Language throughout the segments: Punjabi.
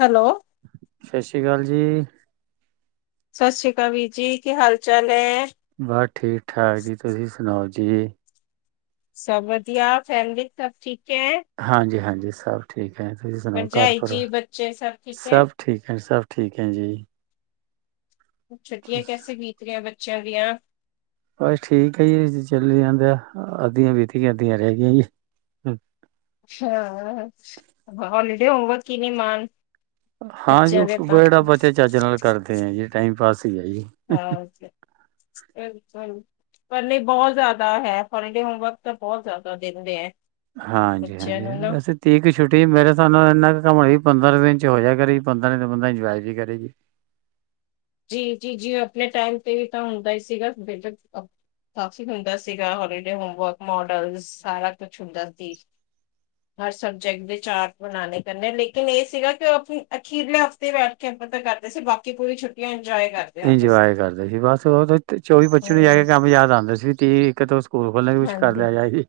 ਹੈਲੋ ਸਤਿ ਸ੍ਰੀ ਅਕਾਲ ਜੀ ਸਤਿ ਸ੍ਰੀ ਅਕਾਲ ਵੀਰ ਜੀ ਕੀ ਹਾਲ ਚਾਲ ਹੈ ਬਸ ਠੀਕ ਠਾਕ ਜੀ ਤੁਸੀਂ ਸੁਣਾਓ ਜੀ ਜੀ ਸਭ ਵਧੀਆ ਫੈਮਲੀ ਚ ਸਭ ਠੀਕ ਹੈ? ਹਾਂਜੀ ਹਾਂਜੀ ਜੀ ਸਭ ਠੀਕ ਤੁਸੀਂ ਸੁਣਾਓ ਘਰ ਭਰਜਾਈ ਭਰਾ ਜੀ, ਬੱਚੇ ਸਭ ਠੀਕ ਹੈ? ਸਭ ਠੀਕ ਹੈ ਸਭ ਠੀਕ ਹੈ ਜੀ ਛੁੱਟੀਆਂ ਕੈੇ ਬੀਤ ਰਿਹੀ ਬੱਚ [unintelligible] ਬਸ ਠੀਕ ਹੈ ਜੀ ਚੱਲ ਜਾਂਦਾ ਅੱਧੀਆਂ ਬੀਤੀਆਂ ਅੱਧੀਆਂ ਰਹਿ ਗਈਆਂ ਜੀ ਹਾਂ ਹਾਲਿਡੇ ਹੋਮਵਕ ਕਿਵੇਂ ਮਾਨ ਹਾਂਜੀ ਉਹ ਜਿਹੜਾ ਬੱਚਾ ਚੱਜ ਨਾਲ ਕਰਦੇ ਆ ਜੀ ਟਾਈਮ ਪਾਸ ਹੀ ਹੈ ਜੀ ਹਾਂ ਚ ਪਰ ਨਹੀਂ ਬਹੁਤ ਜ਼ਿਆਦਾ ਹੈ ਹੋਲੀਡੇ ਹੋਮਵਰਕ ਤਾਂ ਬਹੁਤ ਜ਼ਿਆਦਾ ਦਿੰਦੇ ਹੈ ਹਾਂਜੀ ਬੱਚਿਆਂ ਹਾਂਜੀ ਨੂੰ ਨਾ। ਵਸੀੇ ਤੀਕ ਛੁੱਟੀ ਮੇਰੇ ਸਾਬ ਨਾਲ ਇੰਨਾ ਕੁ ਘਮ ਪੰਦਰਾਂ ਦਿਨ ਚ ਹੋਇਆ ਕਰੇ ਪੰਦਰਾਂ ਦਿਨ ਬੰਦਾ ਇੰਜੋਏ ਵੀ ਕਰੇਗੀ ਜੀ ਜੀ ਜੀ ਆਪਣੇ ਟਾਈਮ ਤੇ ਵੀ ਤਾਂ ਹੁੰਦਾ ਹੀ ਸੀਗਾ ਬ ਕਾਫੀ ਹੁੰਦਾ ਸੀਗਾ ਹੋੇ ਹੋਮਵਰਕ ਮੋਡਲ ਸਾਰਾ ਕੁਛ ਹੁੰਦਾ ਸੀ ਹਰ ਸਬਜੈਕਟ ਦੇ ਚਾਰਟ ਬਣਾ ਲੇਕਨ ਇਹ ਸੀਗਾ ਕਿ ਆਪ ਅਖੀਰਲੇ ਹਫ਼ਤੇ ਬੈਠ ਕੇ ਆਪਾਂ ਕਰਦੇ ਸੀ ਬਾਕੀ ਪੂਰੀੁ ਛੁਟ [unintelligible] ਇੰਜੋਏ ਕਰਦੇ ਸੀ ਬਸ ਉਹ ਚੋਵੀ ਬੱਚੀ ਨੂੰ ਜਾ ਕੇ ਹੂੰ, ਕੰਮ ਯਾਦ ਆਉਂਦੇ ਸੀ ਠੀਕ ਆ ਤੁਸੀ ਸਕੂਲ ਖੋਲਣੇ ਵੀ ਕੁਛ ਕਰ ਹਾਂਜੀ। ਲਿਆ ਜਾਏ ਜੀ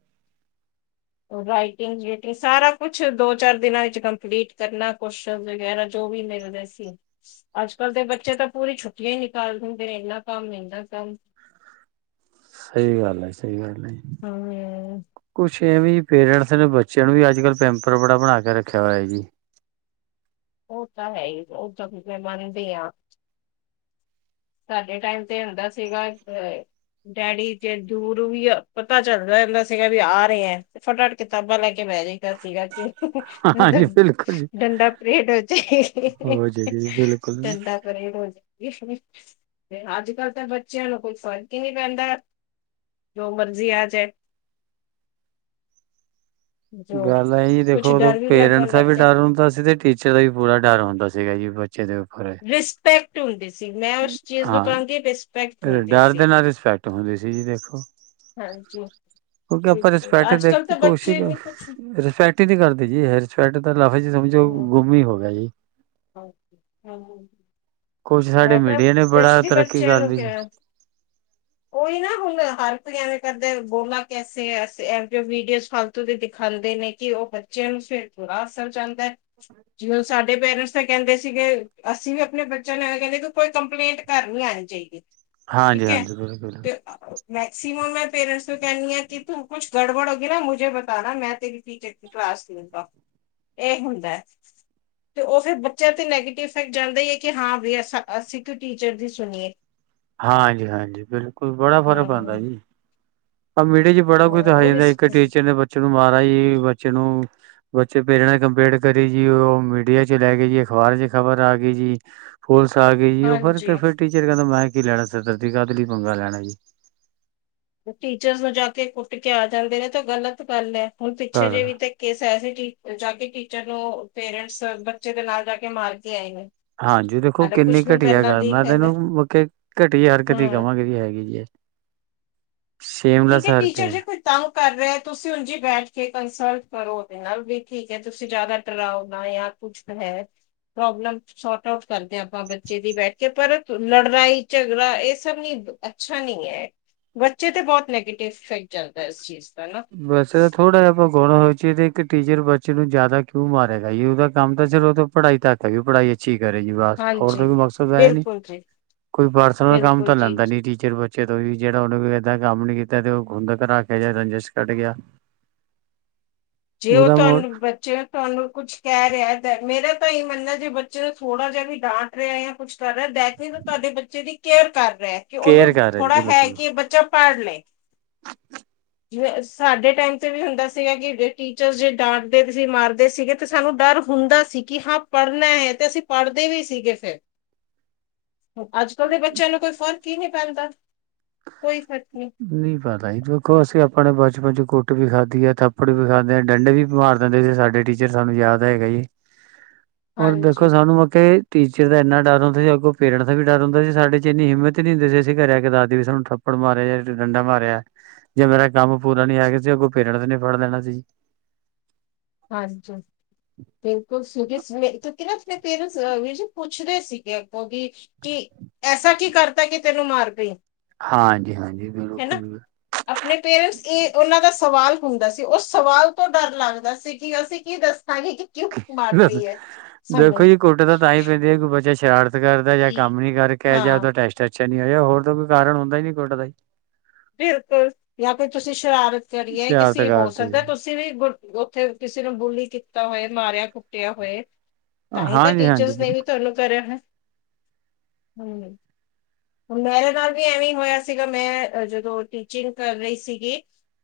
ਰਾਈਟਿੰਗ ਰੁਟਿੰਗ ਸਾਰਾ ਕੁਛ ਦੋ ਚਾਰ ਦਿਨਾਂ ਵਿੱਚ ਕੰਪਲੀਟ ਕਰਨਾ ਕੋਸ਼ਨ ਵਗੈਰਾ ਜੋ ਵੀ ਮਿਲਦੇ ਸੀ ਅੱਜ ਕਲ ਦੇ ਬੱਚੇ ਤਾਂ ਪੂਰੀ ਛੁੱਟੀਆਂ ਹੀ ਨਿਕਾਲ ਦਿੰਦੇ ਇਨਾ ਕੰਮ ਇਨਾ ਕੰਮ ਸਹੀ ਗੱਲ ਸਹੀ ਗੱਲ ਹੂੰ। ਕੁਛ ਕਿਵੇਂ ਪੇਰੈਂਟਸ ਨੇ ਬੱਚਿਆਂ ਨੂੰ ਵੀ ਅੱਜ ਕੱਲ ਪੈਂਪ ਰਪੜਾ ਬਣਾ ਕੇ ਰੱਖਿਆ ਹੋਇਆ ਜੀ ਉਹ ਤਾਂ ਹੈ ਹੀ ਉਹ ਤਾਂ ਮੈਂ ਮੰਨਦੀ ਹਾਂ ਸਾਡੇ ਟਾਈਮ ਤੇ ਹੁੰਦਾ ਸੀਗਾ ਡੈਡੀ ਜੇ ਦੂਰ ਵੀ ਪਤਾ ਚੱਲਦਾ ਹਹਦਾ ਸੀਗਾ ਵੀ ਆ ਰਹੇ ਆ ਫਟਾਫਟ ਕਿਤਾਬਾਂ ਲੈ ਕੇ ਬਹਿ ਜਾਂਦਾ ਸੀਗਾ ਕਿ ਹਾਂਜੀ ਬਿਲਕੁਲ ਜੀ ਰੇਡੋ ਜੇ ਹੋ ਜਾਏਗੀ ਜੀ ਬਿਲਕੁਲ। ਝੰਡਾ ਪਰੇਡ ਹੋ ਜੇ ਤੇ ਅੱਜ ਕੱਲ ਤਾਂ ਬੱਚਿਆਂ ਨੂੰ ਕੋਈ ਫ਼ਰਕ ਹੀ ਨਹੀਂ ਪੈਂਦਾ ਜੋ ਮਰਜ਼ੀ ਆ ਜਾਏ ਜੋ ਗੱਲ ਇਹ ਜ ਕੁਛ ਦੇਖੋ ਉਦੋਂ ਡਰ ਵੀ ਲੱਗਣ ਪੇਰੈਂਟਸ ਦਾ ਲੱਗ ਵੀ ਗਿਆ ਡਰ ਹੁੰਦਾ ਸੀ ਤੇ ਟੀਚਰ ਦਾ ਵੀ ਪੂਰਾ ਡਰ ਹੁੰਦਾ ਸੀਗਾ ਜੀ ਬੱਚੇ ਦੇ ਉੱਪਰ। ਰਿਸਪੈਕਟ ਹੁੰਦੀ ਸੀ ਮੈਂ ਉਸ ਚੀਜ਼ ਨੂੰ ਹਾਂ ਕਹਾਂਗੀ ਰਿਸਪੈਕਟ ਹੁੰਦੀ ਡਰ ਸੀ ਦੇ [unintelligible] ਜੀ ਦੇਖੋ ਹਾਂਜੀ ਕਿਉਂਕਿ ਆਪਾਂ ਰਿਸਪੈਕਟ ਅੱਜ ਦੇਖ ਕੱਲ ਕੇ ਤਾਂ ਕੋਸ਼ਿਸ਼ ਬੱਚੇ ਨੇ ਕੁਛ ਰਿਸਪੈਕਟ ਹੀ ਨਹੀਂ ਕਰਦੇ ਜੀ ਹੈ ਰਿਸਪੈਕਟ ਲਫ਼ਜ ਚ ਸਮਝੋ, ਹੂੰ, ਕੁਛ ਸਾਡੇ ਮੈਂ ਤਾਂ ਮੀਡੀਆ ਨੇ ਬੜਾ ਸਪੈਸ਼ਲੀ ਤਰੱਕੀ ਬੱਚਿਆਂ ਕਰ ਨੂੰ ਲਈ ਜੀ, ਕਿਹਾ ਉਹੀ ਨਾ ਹੁੰਦਾ ਹਰ ਐਵੇਂ ਕਰਦੇ ਬੋਲਾਂ ਕੈਸੇ ਐਸੇ ਵੀਡੀਓ ਫਾਲਤੂ ਦੇ ਦਿਖਾਦੇ ਨੇ ਕਿ ਉਹ ਬੱਚਿਆਂ ਨੂੰ ਫਿਰ ਥੋੜ੍ਹਾ ਅਸਰ ਜਾਂਦਾ ਹੈ ਜਿਵੇ ਸਾਡੇ ਪੇਰੈਂਟਸ ਤਾਂ ਕਹਿੰਦੇ ਸੀਗੇ ਅਸੀਂ ਵੀ ਆਪਣੇ ਬੱਚੇ ਤੇ ਮੈਂਨੁ ਕਹਿੰਦੇ ਕੋਈ ਕੰਪਲੇਂਟ ਘਰ ਨਹੀਂ ਲੈਣੀ ਚਾਹੀਦੀ। ਹਾਂਜੀ-ਹਾਂਜੀ ਬਿਲਕੁਲ ਮੈਕਸੀਮ ਮੈਂ ਪੇਰੈਂਟਸ ਨੂੰ ਕਹਿੰਦੀ ਹਾ ਕਿ ਤੂੰ ਕੁਛ ਗੜਬੜ ਹੋ ਨਾ ਮੁਝੇ ਬਤਾ ਮੈਂ ਤੇਰੀ ਟੀਚਰ ਦੀ ਕਲਾਸ ਲੂਂਗਾ ਇਹ ਹੁੰਦਾ ਤੇ ਉਹਂਦਾ ਫੇਰ ਬੱਚਿਆਂ ਤੇ ਨੈਗੇਟਿਵ ਇਫੈਕਟ ਜਾਂਦਾ ਈ ਐ ਕੀ। ਕਿ ਹਾਂ ਸਿਕ ਟੀਚਰ ਦੀ ਸੁਣੀ, ਹਾਂਜੀ-ਹਾਂਜੀ ਬਿਲਕੁਲ ਬੜਾ ਫ਼ਰਕ ਪੈਦਾ ਹਮ ਜੀਂ ਆ ਵੇੜਾ ਚ ਬੜਾ ਕੁਝ ਦਿਖਾਈ ਹੋਰ ਜਾਂਦਾ ਇਸ ਇੱਕ ਟੀਚਰ ਦੇ ਬੱਚੇ ਨੂੰ ਮਾਰ ਬਾਈ ਬੱਚੇ ਨੂੰ ਬੱਚੇ ਪੇ ਰਹਿਣਾ ਕੰਪੇਅਰ ਕਰੀ ਜੀ ਉਹ ਮੀਡੀਆ ਚ ਲੈ ਕੇ ਜੀ ਅਖਬਾਰ ਚ ਖਬਰ ਆ ਗਈ ਜੀ। ਪੁਲਸ ਆ ਗਈ ਜੀ ਉਹ ਹਾਂਜੀ ਫਿਰ ਟੀਚਰ ਕਹਿੰਦਾ ਮੈਂ, ਕੀ ਲੈਣਾ ਸਿਰ ਦਰਦ ਦੀ ਕਾਹ ਤੇ ਲਈ ਪੰਗਾ ਲੈਣਾ ਜੀ। ਟੀਚਰਸ ਨੂੰ ਜਾ ਕੇ ਕੁੱਟ ਕੇ ਆ ਜਾਂਦੇ ਨੇ ਤੇ ਗ਼ਲਤ ਗੱਲ ਐ। ਹੁਣ ਪਿੱਛੇ ਘਰ ਜੇ ਦਾ ਵੀ ਤੇ ਕੇਸ ਆਇਆ ਸੀ। ਜਾ ਕੇ ਟੀਚਰ ਨੂੰ ਪੇਰੈਂਟਸ ਬੱਚੇ ਦੇ ਨਾਲ ਜਾ ਕੇ ਮਾਰ ਕੇ ਆਏ। ਹਾਂਜੀ, ਦੇਖੋ ਹਾਲੇ ਕਿੰਨੀ ਕੁਛ ਦਿਨ ਘਟੀਆ ਪਹਿਲਾਂ ਗੱਲ ਦੀ ਮੈਂ ਤ ਇਹਨੂੰ ਹੈ ਮ ਘਟੀਆ ਹਰਕਤ ਹਾਂ ਕਵਾਂਗੇ ਜੀ। ਸੇਮਲਾ ਠੀਕ ਹੈ ਸਾਰਕ, ਟੀਚਰ ਜੇ ਕੋਈ ਤੰਗ ਕਰ ਰਹੇ ਤੁਸੀਂ ਉਲਝੀ ਬੈਠ ਕੇ ਕੰਸਲਟ ਕਰੋ ਉਹਦੇ ਨਾਲ ਵੀ ਠੀਕ ਜੇ ਤੁਸੀਂ ਜਿਆਦਾ ਡਰਾ ਨਾ ਪ੍ਰੋਬਲਮ ਸੋਰਟ ਆਫ ਕਰਦੇ ਆ ਆਪਾਂ ਬੱਚੇ ਦੀ ਬੈਠ ਕੇ ਪਰ ਲੜਨਾ ਇਹ ਸਭ ਹੀ ਅੱਛਾ ਨਹੀਂ ਹੈ ਬੱਚੇ ਤੇ ਬਹੁਤ, ਨੈਗੇਟਿਵ ਇਫੈਕਟ ਚੱਲਦਾ ਹੈ ਇਸ ਚੀਜ਼ ਦਾ ਨਾ ਬਸ ਇਹ ਥੋੜਾ ਜਿਹਾ ਆਪ ਗੁਣ ਹੋ ਚ ਤੇ ਇੱਕ ਟੀਚਰ ਬੱਚੇ ਨੂੰ ਜਿਆਦਾ ਕਿਉਂ ਮਾਰੇਗਾ ਜੀ ਉਹਦਾ ਕੰਮ ਤਾਂ ਫਿਰ ਉਹ ਪੜ੍ਹਾਈ ਤੱਕ ਹੈ ਵੀ ਪੜਾਈ ਅੱਛੀ, ਕਰੇ ਜੀ ਬਸ ਹੋਰ ਤਾਂ ਹਾਂਜੀ ਕੋਈ ਮਕਸਦ ਇਹ ਨੀ ਬਿਲਕੁਲ ਜੀ ਕੋਈ ਪਰਸਨਲ ਕੰਮ ਬਿਲਕੁਲ ਤਾਂ ਜੀ ਲੈਂਦਾ ਨੀ ਟੀਚਰ ਬੱਚੇ, ਜਦੋਂ ਵੀ ਜਿਹੜਾ ਉਹਨੇ ਕੋ ਏਦਾਂ ਕੰਮ ਨੀ ਕੀਤਾ ਤੇ ਉਹ ਖੁੰਦ ਕਰ ਰੱਖਿਆ ਜਾ ਰੰਜ ਛੱਡ ਗਿਆ। ਜੇ ਉਹ ਉਹਦਾ ਮੋੜ ਤੁਹਾਨੂੰ ਬੱਚੇ ਤੁਹਾਨੂੰ ਕੁਛ ਕਹਿ ਰਿਹਾ ਮੇਰਾ, ਤਾਂ ਹੀ ਮੰਨਦਾ ਜੇ ਬੱਚੇ ਨੂੰ ਥੋੜ੍ਹਾ ਜਿਹਾ ਵੀ ਡਾਂਟ ਰਿਹਾ ਜਾਂ ਕੁਛ ਕਰ ਰਿਹਾ ਬੈਕ ਵੀ ਤੁਹਾਡੇ ਬੱਚੇ ਦੀ ਕੇਅਰ ਕਰ। ਰਹਿ ਕੇ ਕੇਅਰ ਉਹਨੂੰ ਕਰ ਰਿਹਾ ਜੀ ਥੋੜਾ ਹੈ ਬਿਲਕੁਲ। ਕਿ ਇਹ ਬੱਚਾ, ਪੜਲੇ, ਜਿਵੇਂ ਸਾਡੇ ਟਾਈਮ ਤੇ ਵੀ ਹੁੰਦਾ ਸੀਗਾ ਕਿ ਟੀਚਰ ਜੇ ਡਾਂਟਦੇ ਸੀ ਮਾਰਦੇ ਸੀਗੇ ਤਾਂ ਸਾਨੂੰ ਡਰ ਹੁੰਦਾ ਸੀ, ਕਿ ਹਾਂ ਪੜ੍ਹਨਾ ਹੈ ਤੇ ਅਸੀਂ ਪੜ੍ਹਦੇ ਵੀ ਸੀਗੇ ਫਿਰ, ਅੱਜ ਕੱਲ ਦੇ ਬੱਚਿਆਂ ਨੂੰ ਕੋਈ ਫ਼ਰਕ ਹੀ ਨੀ, ਸਕਦਾ ਕੋਈ, ਨਹੀਂ ਪਤਾ ਇਹ ਵਖੋ ਅਸੀਂ, ਆਪਣੇ ਬਚਪਨ ਚ ਕੁੱਟ ਵੀ ਖਾਧੀ ਹੈ ਥੱਪੜ ਵੀ ਖਾਦੇ ਆ ਡੰਡੇ ਵੀ ਮਾਰ ਦਿੰਦੇ ਸੀ ਸਾਡੇ ਟੀਚਰ ਸਾਨੂੰ ਯਾਦ ਹੈਗਾ ਜੀ। ਹੋਰ ਦੇਖੋ ਹਾਂਜੀ ਸਾਨੂੰ ਮ ਟੀਚਰ ਦਾ ਇੰਨਾ ਡਰ ਹੁੰਦਾ ਸੀ ਅੱਗੋਂ ਪੇਰੈਂਟਸ ਦਾ ਡਰ ਹੁੰਦਾ ਸੀ ਸਾਡੇ ਚ ਇੰਨੀ ਹਿੰਮਤ ਨਹੀਂ ਹੁੰਦੀ ਸੀ ਅਸੀਂ ਘਰੇ ਆ ਕਿ ਦੱਸ ਦਈਏ ਵੀ ਸਾਨੂੰ ਥੱਪੜ ਮਾਰਿਆ ਜਾਏ ਡੰਡਾ ਮਾਰਿਆ ਜੇ ਮੇਰਾ ਕੰਮ ਪੂਰਾ ਨੀ ਸੀ ਅੱਗੋਂ ਪੇਰੈਂਟਸ ਨੇ ਫੜ ਲੈਣਾ ਸੀ ਜੀ ਹਾਂਜੀ ਬਿਲਕੁਲ [unintelligible] ਕਿਉਂ ਕਿ ਨਾ ਤੇ ਪੇਰੈਂਟਸ ਵੀਰ ਜੀ ਪੁੱਛਦੇ ਸੀਗੇ ਅੱਗੋਂ ਕਿ ਐਸਾ ਕੀ ਕਰਤਾ ਕਿ ਤੈਨੂੰ ਮਾਰ ਪਈ ਹਾਂਜੀ-ਹਾਂਜੀ ਹੈਨਾ ਬਿਲਕੁਲ ਆਪਣੇ ਪੇਰੈਂਟਸ ਇਹ ਉਹਨਾਂ ਦਾ ਸਵਾਲ ਹੁੰਦਾ ਸੀ ਉਹ ਸਵਾਲ ਤੋਂ ਡਰ ਲੱਗਦਾ ਸੀ ਕੀ ਅਸੀਂ ਕੀ ਦੱ ਦੇਖੋ ਸਾਨੂੰ ਜੀ ਕੁੱਟ ਤਾਂ ਤਾਂ ਹੀ ਪੈਂਦੇ ਆ ਬੱਚਾ ਸ਼ਰਾ ਰਤ ਕਰਦਾ ਜਾਂ ਕੰਮ ਨੀ ਕਰਕੇ ਜਾਂ ਹਾਂ ਉਹਦਾ ਟੈਸਟ ਅੱਛਾ ਨੀ ਹੋਇਆ ਹੋਰ ਤਾਂ ਕੋਈ ਕਾਰਨ ਹੁੰਦਾ ਹੀ ਨੀ ਕੁੱਟ ਦਾ ਜੀ ਬਿਲਕੁਲ ਜਾਂ ਫਿਰ ਤੁਸੀਂ ਸ਼ਰਾਰਤ ਕਰੀਏ ਸ਼ਰਾਰਤ ਕਿਸੇ ਹੋ ਕਰਤੀ ਸਕਦਾ ਹੈ ਤੁਸੀਂ ਵੀ ਗੁਰ ਉੱਥੇ ਕਿਸੇ ਨੇ ਬੋਲੀ ਕੀਤਾ ਹੋਏ ਮਾਰਿਆ ਕੁੱਟਿਆ ਹੋਏ ਤਾਂਹੀ ਤਾਂ ਹਾਂਜੀ-ਹਾਂਜੀ ਟੀਚਰਸ ਨੇ ਵੀ ਬਿਲਕੁਲ ਤੁਹਾਨੂੰ ਕਰਿਆ ਹੈ ਹੂੰ ਮੇਰੇ ਨਾਲ ਵੀ ਐਵੇਂ ਹੋਇਆ ਸੀਗਾ ਮੈਂ ਜਦੋਂ ਟੀਚਿੰਗ ਕਰ ਰਹੀ ਸੀਗੀ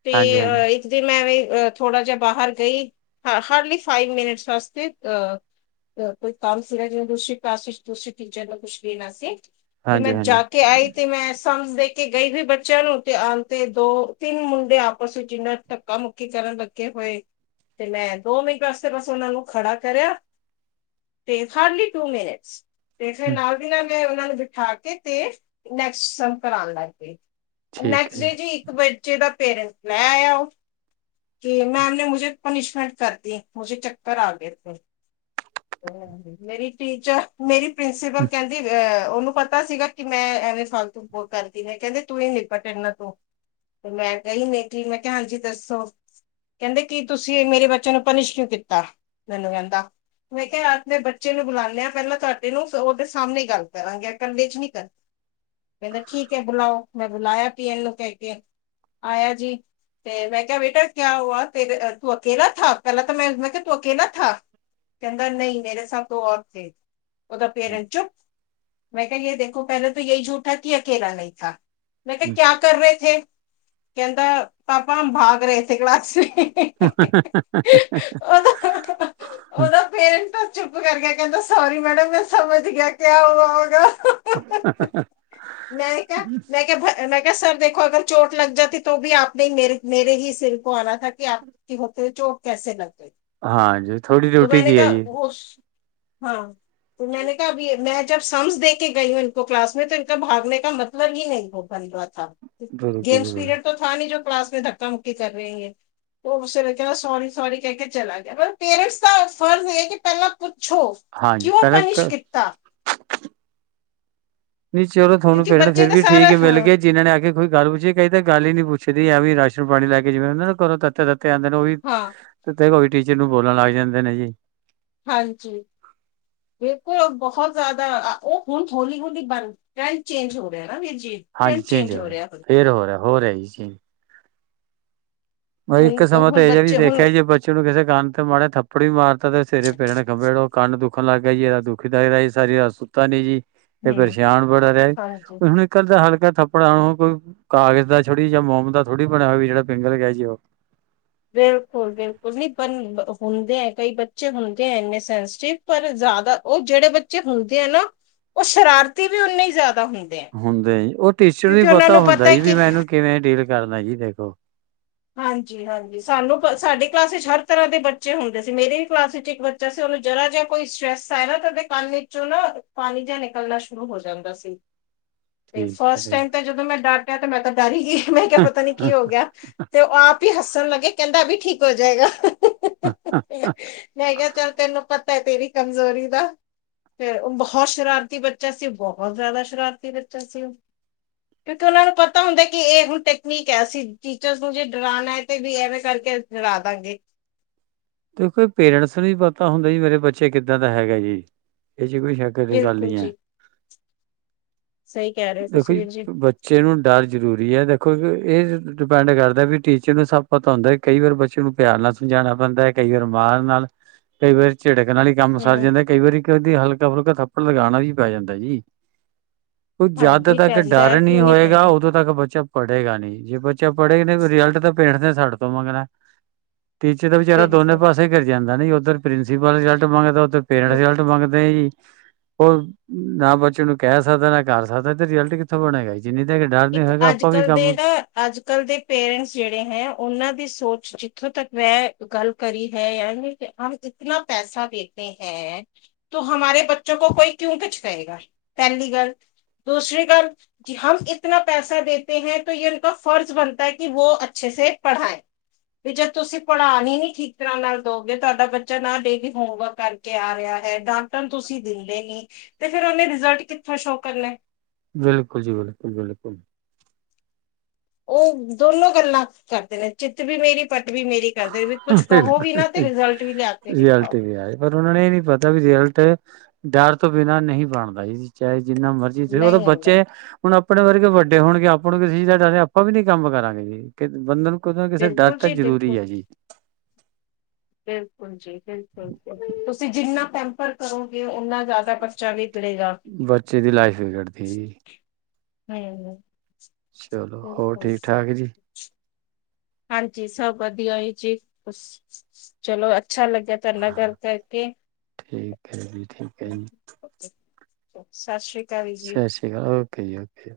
ਤੇ ਹਾਂਜੀ-ਹਾਂਜੀ, ਇੱਕ ਦਿਨ ਮੈਂ ਐਵੇਂ ਅ ਥੋੜਾ ਜਿਹਾ ਬਾਹਰ ਗਈ ਹ ਹਾਰਡਲੀ ਫਾਈਵ ਮਿੰਨਟਸ ਵਾਸਤੇ ਅਹ ਕੋਈ ਕੰਮ ਸੀ ਨਾ ਜਿਵੇਂ ਦੂਸਰੀ ਕਲਾਸ ਵਿੱਚ ਦੂਸਰੀ ਟੀਚਰ ਦਾ ਕੁਛ ਦੇਣਾ ਸੀ ਤੇ ਮੈਂ ਹਾਂਜੀ-ਹਾਂਜੀ ਜਾ ਕੇ ਆਈ ਤੇ ਮੈਂ ਸਮਝ ਦੇ ਕੇ ਗਈ ਹੋਈ ਬੱਚਿਆਂ ਨੂੰ ਤੇ ਆਂਦੇ ਦੋ ਤਿੰਨ ਮੁੰਡੇ ਆਪਸ ਵਿੱਚ ਇੰਨਾ ਧੱਕਾ ਮੁੱਕੀ ਕਰਨ ਲੱਗੇ ਹੋਏ ਤੇ ਮੈਂ ਦੋ ਮਿੰਟ ਵਾਸਤੇ ਬਸ ਉਹਨਾਂ ਨੂੰ ਖੜਾ ਕਰਿਆ ਤੇ ਹਾਰਡਲੀ ਟੂ ਮਿਨਿਟਸ ਤੇ ਫਿਰ ਹੂੰ ਨਾਲ ਦੀ ਨਾਲ ਉਹਨਾਂ ਨੂੰ ਬਿਠਾ ਕੇ ਤੇ ਨੈਕਸਟ ਸਮ ਕਰਾਣ ਲਾ ਗਈ ਠੀਕ ਨੈਕਸਟ ਡੇ ਹੈ ਜੀ ਇੱਕ ਬ ਚੇ ਦਾ ਪੇਰੈਂਟਸ ਲੈ ਆਇਆ ਉਹ ਕਿ ਮੈਮ ਨੇ ਮੈਨੂੰ ਪਨੀਸ਼ਮੈਂਟ ਕਰਤੀ ਮੁਜੇ ਚੱਕਰ ਆ ਗਏ ਥੇ ਮੇਰੀ ਟੀਚਰ ਮੇਰੀ ਪ੍ਰਿੰਸੀਪਲ ਕਹਿੰਦੀ ਅ ਉਹਨੂੰ ਪਤਾ ਸੀਗਾ ਕਿ ਮੈਂ ਐਵੇਂ ਫਾਲਤੂ ਬੋ ਕਰਦੀ ਨੇ ਕਹਿੰਦੇ ਤੂੰ ਹੀ ਨਿਪਟ ਇਹਨਾਂ ਤੋਂ ਤੇ ਮੈਂ ਕਹੀ ਨੇ ਕਿ ਮੈਂ ਕਿਹਾ ਹਾਂਜੀ ਦੱਸੋ ਕਹਿੰਦੇ ਕਿ ਤੁਸੀਂ ਮੇਰੇ ਬੱਚਿਆਂ ਨੂੰ ਪਨਿਸ਼ ਕਿਉਂ ਕੀਤਾ ਮੈਨੂੰ ਕਹਿੰਦਾ ਮੈਂ ਕਿਹਾ ਆਪਣੇ ਬੱਚੇ ਨੂੰ ਬੁਲਾਉ ਲਿਆ ਪਹਿਲਾਂ ਤੁਹਾਡੇ ਨੂੰ ਉਹਦੇ ਸਾਹਮਣੇ ਗੱਲ ਕਰਾਂਗੇ ਕੱਲੇ ਚ ਨੀ ਕਰਨੀ ਕਹਿੰਦਾ ਠੀਕ ਹੈ ਬੁਲਾਓ ਮੈਂ ਬੁਲਾਇਆ ਪੀਅਨ ਨੂੰ ਕਹਿ ਕੇ ਆਇਆ ਜੀ ਤੇ ਮੈਂ ਕਿਹਾ ਬੇਟਾ ਕਿਆ ਹੂਆ ਤੂੰ ਅਕੇਲਾ ਥਾ ਪਹਿਲਾਂ ਤਾਂ ਮੈਂ ਮੈਂ ਕਿਹਾ ਤੂੰ ਅਕੇਲਾ ਥਾ ਕਹਿੰਦਾ ਨਹੀਂ ਮੇਰੇ ਸਾਥ ਦੋ ਔਰ ਥੇ ਉਹਦਾ ਪੇਰੈਂਟਸ ਚੁੱਪ ਮੈਂ ਕਿਹਾ ਜੇ ਦੇਖੋ ਪਹਿਲੇ ਤਾਂ ਇਹੀ ਝੂਠਾ ਕਿ ਅਕੇਲਾ ਨਹੀਂ ਥਾ ਮੈਂ ਕਿਹਾ ਜੀ। ਕਿਆ ਕਰ ਰਹੇ ਥੇ ਕਹਿੰਦਾ ਪਾਪਾ ਹਮ ਭਾਗ ਰਹੇ ਥੇ ਕਲਾਸ ਚ ਹ ਹਾਂ ਹਾਂ ਉਹਦਾ ਹਾਂ ਉਹਦਾ ਪੇਰੈਂਟ ਤਾਂ ਚੁੱਪ ਕਰ ਗਿਆ ਕਹਿੰਦਾ ਸੌਰੀ ਮੈਡਮ ਮੈਂ ਸਮਝ ਗਿਆ ਕਿਆ ਹੂਆ [unintelligible] ਮੈਂ ਕਿਹਾ, ਮੈਂ ਕਿਹਾ, ਮੈਂ ਕਿਹਾ ਸਰ ਦੇ ਅਗਰ ਚੋਟ ਲੱਗ ਜਾਤੀ ਤੋ ਭੀ ਆਪਨੇ ਮੇਰੇ ਮੇਰੇ ਹੀ ਸਿਰ ਕੋ ਆਣਾ ਕੇ ਆਪ ਕੇ ਹੋਤੇ ਚੋਟ ਕੈਸੇ ਨਾ ਹਾਂਜੀ ਥੋੜ੍ਹੀ ਡਿਊਟੀ ਕੀ ਹੈ ਜੀ। ਹਾਂ। ਮੈਂਨੇ ਕਿਹਾ ਅਭੀ ਮੈਂ ਕਮਸ ਦੇ ਕੇ ਗਈ ਇਨ ਕਲਾਸੇ ਤੇ ਇਨ ਭਾਗਣੇ ਕਾ ਮਤਲਬ ਹੀ ਨਹੀਂ ਹੋਗਾ। ਬਿਲਕੁਲ ਗੇਮਸ ਬਿਲਕੁਲ ਪੀਰੀਅਡ ਤੋਂ ਥਾ ਨੀ ਜੋ ਕਲਾਸ ਧੱਕਾ ਮੁੱਕੀ ਕਰ ਰਹੀ ਹੈ ਤੇ ਉਹ ਸਵੇਰੇ ਕਹਿੰਦਾ ਸੋਰੀ ਸੋਰੀ ਕਹਿ ਕੇ ਚਲਾ ਗਿਆ ਪਰ ਪੇਰੈਂਟਸ ਦਾ ਫਰਜ਼ ਇਹ ਕਿ ਪਹਿਲਾਂ ਪੁ ੱਛੋ ਹਾਂਜੀ ਕਿਉਂ ਪਹਿਲਾਂ ਪਨਿਸ਼ ਕੀਤਾ। ਨਹੀਂ ਚਲੋ ਤੁਹਾਨੂੰ ਕਿਉਂਕਿ ਭੈਣ ਬੱਚੇ ਫਿਰ ਦਾ ਵੀ ਠੀਕ ਸਾਰਾ ਮਿਲ ਹਾਂ ਗਏ ਜਿਨ੍ਹਾਂ ਨੇ ਆ ਕੇ ਕੋਈ ਗੱਲ ਪੁੱਛੀ ਕਈ ਤਾਂ ਗੱਲ ਹੀ ਨੀ ਪੁੱਛੀ ਜਦੀ ਐ ਵੀ ਰਾਸ਼ਨ ਪਾਣੀ ਲੈ ਕੇ ਜਿਵੇਂ ਨਾ ਕਰੋ ਤੱ ਤੇ ਆ ਜਾਂਦੇ ਨੇ ਉਹ ਵੀ ਹਾਂ ਤੇ ਟੀਚਰ ਨੂੰ ਬੋਲਣ ਲੱਗ ਜਾਂਦੇ ਨੇ ਜੀ। ਹਾਂਜੀ। ਬਿਲਕੁਲ ਬਹੁਤ ਜ਼ਿਆਦਾ ਉਹ ਹੁਣ ਹੌਲੀ ਹੌਲੀ ਬਣ ਟੈਂਡ ਚੇਂਜ ਹੋ ਰਿਹਾ। ਨਾ ਵੀਰ ਜੀ ਹਾਂਜੀ ਟ੍ਰੈਂਡ ਚੇਂਜ ਹੋ ਹੋਹਾ ਰਿਹਾ ਹੁਣ ਫੇਰ ਹੋ ਰਹਾ ਹੋ ਰਿਹਾ ਜੀ ਚੇਂਜ ਬ ਇੱਕ ਹੁਣ ਤੇ- ਸਮਾਂ ਤਾਂ ਹੁਣ ਇਹ ਜਿਹਾ ਵੀ ਬੱਚੇ ਹੁਣ ਦੇਖਿਆ ਜੇ ਬੱਚੇ ਨੂੰ ਕਿਸੇ ਕੰਨ ਤੇ ਮਾੜਾ ਥੱਪੜ ਵੀ ਮਾਰਤਾ ਤੇ ਸੇਰੇ ਪੇਰੈਂਟਸ ਨੇ ਖੰਭੇੋ ਕੰਨ ਦੁੱਖ ਦੁਖਨ ਲੱਗ ਜੀ ਇਹਦਾ ਦੁਖਦਾ ਰਿਹਾ ਜੀ ਸਾਰੀ ਰਾਤ ਦਾ ਸੁੱਤਾ ਨੀ ਜੀ। ਤੇ ਹੂੰ ਪਰੇਸ਼ਾਨ ਬੜਾ ਰਿਹਾ ਹਾਂਜੀ ਹੁਣ ਇੱਕ ਅੱਧਾ ਹਲਕਾ ਥੱਪੜਾਂ ਨੂੰ ਉਹ ਕੋਈ ਕਾਗਜ਼ ਦਾ ਛੋੜੀ ਜਾਂ ਮੋਮ ਥੜੀ ਬਣਿਆ ਹੋਈ ਜਿਹੜਾ ਪਿੰਗਲ ਗਿਆ ਜੀ ਉਹ ਬਿਲਕੁਲ ਬਿਲਕੁਲ ਨੀ ਪਰ ਹੁੰਦੇ ਹੈ ਕਈ ਬੱਚੇ ਹੁੰਦੇ ਹੈ ਇੰਨੇ ਸੈਂਸਟਿਵ ਪਰ ਜ਼ਿਆਦਾ ਉਹ ਜਿਹੜੇ ਬੱਚੇ ਹੁੰਦੇ ਹੈ ਨਾ ਉਹ ਸ਼ਰਾਰਤੀ ਵੀ ਉਨੇ ਹੀ ਜ਼ਿਆਦਾ ਹੁੰਦੇ ਆ ਹੁੰਦੇ ਜੀ ਉਹ ਟੀਚਰ ਵੀ ਕਿਉਂਕਿ ਉਹਨਾਂ ਪਤਾ ਨੂੰ ਹੈ ਹੁੰਦਾਈ ਵੀ ਕਿ ਮੈਨੂੰ ਕਿਵੇਂ ਕਿੰਨੇ ਕਰਨਾ ਜੀ ਦੇਖੋ ਹਾਂਜੀ ਹਾਂਜੀ ਸਾਨੂੰ ਸਾਡੇ ਕਲਾਸ ਵਿੱਚ ਹਰ ਤਰ੍ਹਾਂ ਦੇ ਬੱਚੇ ਹੁੰਦੇ ਸੀ ਮੇਰੇ ਵੀ ਕਲਾਸ ਵਿੱਚ ਇੱਕ ਬੱਚਾ ਸੀ ਉਹਨੂੰ ਜਰਾ ਜਿਹਾ ਕੋਈ ਸਟਰ੍ਰੈਸ ਆਇ ਨਾ ਤਾਂ ਉਹਦੇ ਕੰਨ ਵਿਚੋ ਪਾਣੀ ਜਿਹਾ ਨਿਕਲਣਾ ਸ਼ੁਰੂ ਹੋ ਜਾਂਦਾ ਸੀ। ਤੇ ਠੀਕ ਫਸਟ ਹੈ ਟਾਈਮ ਤਾਂ ਜਦੋਂ ਮੈਂ ਡਾਰਕ ਤੇ ਮੈਂ ਤਾਂ ਡਰ ਇ। ਮੈਂ ਕਿਹਾ ਪਤਾ ਨੀ ਕੀ ਹੋ ਗਿਆ। ਆਪ ਹੀ ਹੱਸਣ ਲੱਗੇ ਕਹਿੰਦਾ ਅਬੀ ਠੀਕ ਹੋ ਜਾਏਗਾ। ਮੈਂ ਕਿਹਾ ਚਲ ਤੈਨੂੰ ਪਤਾ ਤੇਰੀ ਕਮਜ਼ੋਰੀ ਦਾ ਤੇ ਉਹ ਬਹੁਤ ਸ਼ਰਾਰਤੀ ਬੱਚਾ ਸੀ ਬਹੁਤ ਜ਼ਿਆਦਾ ਸ਼ਰਾਰਤੀ ਬੱਚਾ ਸੀ ਉਹ ਕਿਉਂਕਿ ਉਹਨਾਂ ਨੂੰ ਪਤਾ ਹੁੰਦਾ ਕਿ ਇਹ ਹੁਣ ਟੈਕਨੀਕ ਹੈ ਸੀ ਟੀਚਰ ਤੂੰ ਜੇ ਡਰਾਉਣਾ ਹੈ ਤੇ ਵੀ ਐਵੇਂ ਕਰਕੇ ਡਰਾ ਦਾਂਗੇ ਦੇਖੋ ਇਹ ਪੇਰੈਂਟਸ ਨੂੰ ਪਤਾ ਹੁੰਦਾ ਜੀ ਮੇਰੇ ਬੱਚੇ ਕਿੱਦਾਂ ਦਾ ਹੈਗਾ ਜੀ ਇਹ 'ਚ ਕੋਈ ਚੱਕਰ ਦੀ ਗੱਲ ਬਿਲਕੁਲ ਹੀ ਹੈ ਜੀ ਸਹੀ ਕਹਿ ਰਹੇ ਹੋ ਦੇਖੋ ਤੁਸੀਂ ਜੀ ਵੀਰ ਬੱਚੇ ਨੂੰ ਡਰ ਜਰੂਰੀ ਹੈ ਦੇਖੋ ਇਹ ਡਿਪੈਂਡ ਕਰਦਾ ਵੀ ਟੀਚਰ ਨੂੰ ਸਭ ਪਤਾ ਹੁੰਦਾ ਕਈ ਵਾਰ ਬੱਚੇ ਨੂੰ ਪਿਆਰ ਨਾਲ ਸਮਝਾਉਣਾ ਪੈਂਦਾ ਕਈ ਵਾਰ ਮਰ ਨਾਲ ਕਈ ਵਾਰ ਝਿੜਕ ਨਾਲ ਹੀ ਕੰਮ ਸਰ ਹਮ ਜਾਂਦਾ ਕਈ ਵਾਰੀ ਕਿ ਉਹਦੀ ਹਲ ਫਰਕਾ ਥੱਪੜ ਲਗਾਉਣਾ ਵੀ ਪੈ ਜਾਂਦਾ ਜੀ ਉਹ ਜਦ ਹਾਂਜੀ ਤੱਕ ਪੈਂਦਾ ਹੈ ਡਰ ਨਹੀਂ ਕਿਉਂ ਹੋਏਗਾ ਪੈਂਦਾ ਉਦੋਂ ਤੱਕ ਬੱਚਾ ਪੜੇਗਾ ਨੀ ਜੇ ਬੱਚੇ ਪੜ੍ਹੇਗੇ ਨੇ ਰਿਜ਼ਲਟ ਤਾਂ ਪਿੰਠ ਤੇ ਸਾਡੇ ਤੋਂ ਮੰਗਣਾ ਤਟੀਚੇ ਦਾ ਵਿਚਾਰਾ ਬਿਲਕੁਲ ਪਾਸੇ ਹੀ ਕਰ ਕਦਾ ਨੀ ਉੱਧਰ ਪ੍ਰਿੰਸੀਪਲ ਰਿਜਲਟ ਮੰਗਦਾ ਪੇਰੈਂਟ ਕਿਉਂਕਿ ਰਿਜ਼ਲਟ ਮੰਗਦੇ ਆ ਜੀ ਉਹ ਨਾ ਬੱਚੇ ਨੂੰ ਕਹਿ ਸਕਦਾ ਨਾ ਕਰ ਸਕਦਾ ਇਹ ਤੇ ਰਿਜਲਟ ਕਿੱਥੋਂ ਬਣੇਗਾ ਜਿੰਨੀ ਤੱਕ ਡਰ ਨੀ ਇੱਕ ਹੋਏਗਾ ਅੱਜ ਆਪਾਂ ਵੀ ਕੱਲ ਦੇ ਕੰਮ ਨਾ ਅੱਜ ਕੱਲ ਦੇ ਪੇਰੈਂਟਸ ਜਿਹੜੇ ਹੈ ਉਹਨਾਂ ਦੀ ਸੋਚ ਇੱਥੋਂ ਤੱਕ ਵੇ ਗੱਲ ਕਰੀ ਹੈ ਯਾਨੀ ਹ ਇਤਨਾ ਪੈਸਾ ਦੇਤੇ ਹੈ ਤ ਹਮਾਰੇ ਬੱਚੋਂ ਕੋ ਕੋਈ ਕਿਉਂ ਕੁਛ ਕਹੇਗਾ ਪਹਿਲੀ ਗੱਲ ਦੂਸਰੀ ਗੱਲ ਜ ਹ ਇਤਨਾ ਪੈਸਾ ਦੇਤੇ ਹੈ ਤੇ ਇਹ ਫਰਜ਼ ਬਣਦਾ ਹੈ ਕਿ ਵੋ ਅੱਛੇ ਸ ਪੜ੍ਹਾਏ ਵੀ ਜੇ ਤੁਸੀਂ ਪੜ੍ਹਾਨ ਹੀ ਨੀ ਠੀਕ ਤਰ੍ਹਾਂ ਨਾਲ ਦੋਗੇ ਤੁਹਾਡਾ ਬੱਚਾ ਨਾ ਡੇਲੀ ਹੋਮਵਰਕ ਕਰਕੇ ਆ ਰਿਹਾ ਹੈ ਡਾਟਨ ਤੁਸੀਂ ਦਿੰਦੇ ਨੀ ਤੇ ਫਿਰ ਉਹਨੇ ਰਿਜ਼ਲਟ ਕਿੱਥ ਸ਼ੋ ਕਰਨਾ ਬਿਲਕੁਲ ਜੀ ਬਿਲਕੁਲ ਬਿਲਕੁਲ ਉਹ ਦੋਨੋ ਗੱਲਾਂ ਕਰਦੇ ਨੇ ਚਿੱਤ ਵੀ ਮੇਰੀ ਪੱਟ ਵੀ ਮੇਰੀ ਕਰਦੇ ਵੀ ਕੁਛ ਕਹੋ ਵੀ ਨਾ ਤੇ ਬਿਲਕੁਲ ਰਿਜ਼ਲਟ ਵੀ ਲਿਆ ਕੇ ਰਐਲਟ ਦਿਖਾਓ ਵੀ ਆਏ ਪਰ ਉਹਨਾ ਨੇ ਇਹ ਨੀ ਪਤਾ ਵੀ ਰਅਲਟ ਡਰ ਤੋਂ ਬਿਨਾਂ ਨਹੀਂ ਬਣਦਾ ਜ ਚਾਹੇ ਜਿੰਨਾ ਮਰਜ਼ੀ ਤੁ ਉਹੋਂ ਨਹੀਂ ਆਂਦਾ ਬੱਚੇ ਹੁਣ ਆਪਣੇ ਵਰਗੇ ਵੱਡੇ ਹੋਣਗੇ ਆਪਾਂ ਨੂੰ ਕਿਸਸੀ ਸਾਡਾ ਆਪਾਂ ਵੀ ਨੀ ਕੰਮ ਕਰਾਂਗੇ ਜੀ ਬੰਦੇ ਨੂੰ ਕਿੋਂ ਕਿਸੇ ਡਰ ਬਿਲਕੁਲ ਤਾਂ ਜੀ ਜਰੂਰੀ ਬਿਲਕੁਲ ਹੈੀ ਬਿਲਕੁਲ ਜੀ ਬਿਲਕੁਲ ਤੁਸੀਂ ਜਿੰਨਾ ਪੈਂਪਰ ਕਰੋਗੇ ਓਨਾ ਜ਼ਿਆਦਾ ਬੱਚਾ ਵਿਗੜੇਗਾ ਬੱਚੇ ਦੀ ਲਾਈਫ ਵਿਗੜਦੀ ਹਮ ਹ ਚਲੋ ਹੋਰ ਠੀਕ ਠਾਕ ਜੀ ਹਾਂਜੀ ਸਭ ਵਧੀਆ ਹੀ ਜੀ ਚਲੋ ਅੱਛਾ ਲੱਗਿਆ ਤੁਹਾ ਨਾਲ ਗੱਲ ਕਰਕੇ ਠੀਕ ਹੈ ਜੀ ਠੀਕ ਹੈ ਜੀ ਸਤਿ ਸ਼੍ਰੀ ਅਕਾਲ ਸ ਜੀ ਸ਼੍ਰੀਕਾਲ ਉਹ ਕਈ ਆ ਫ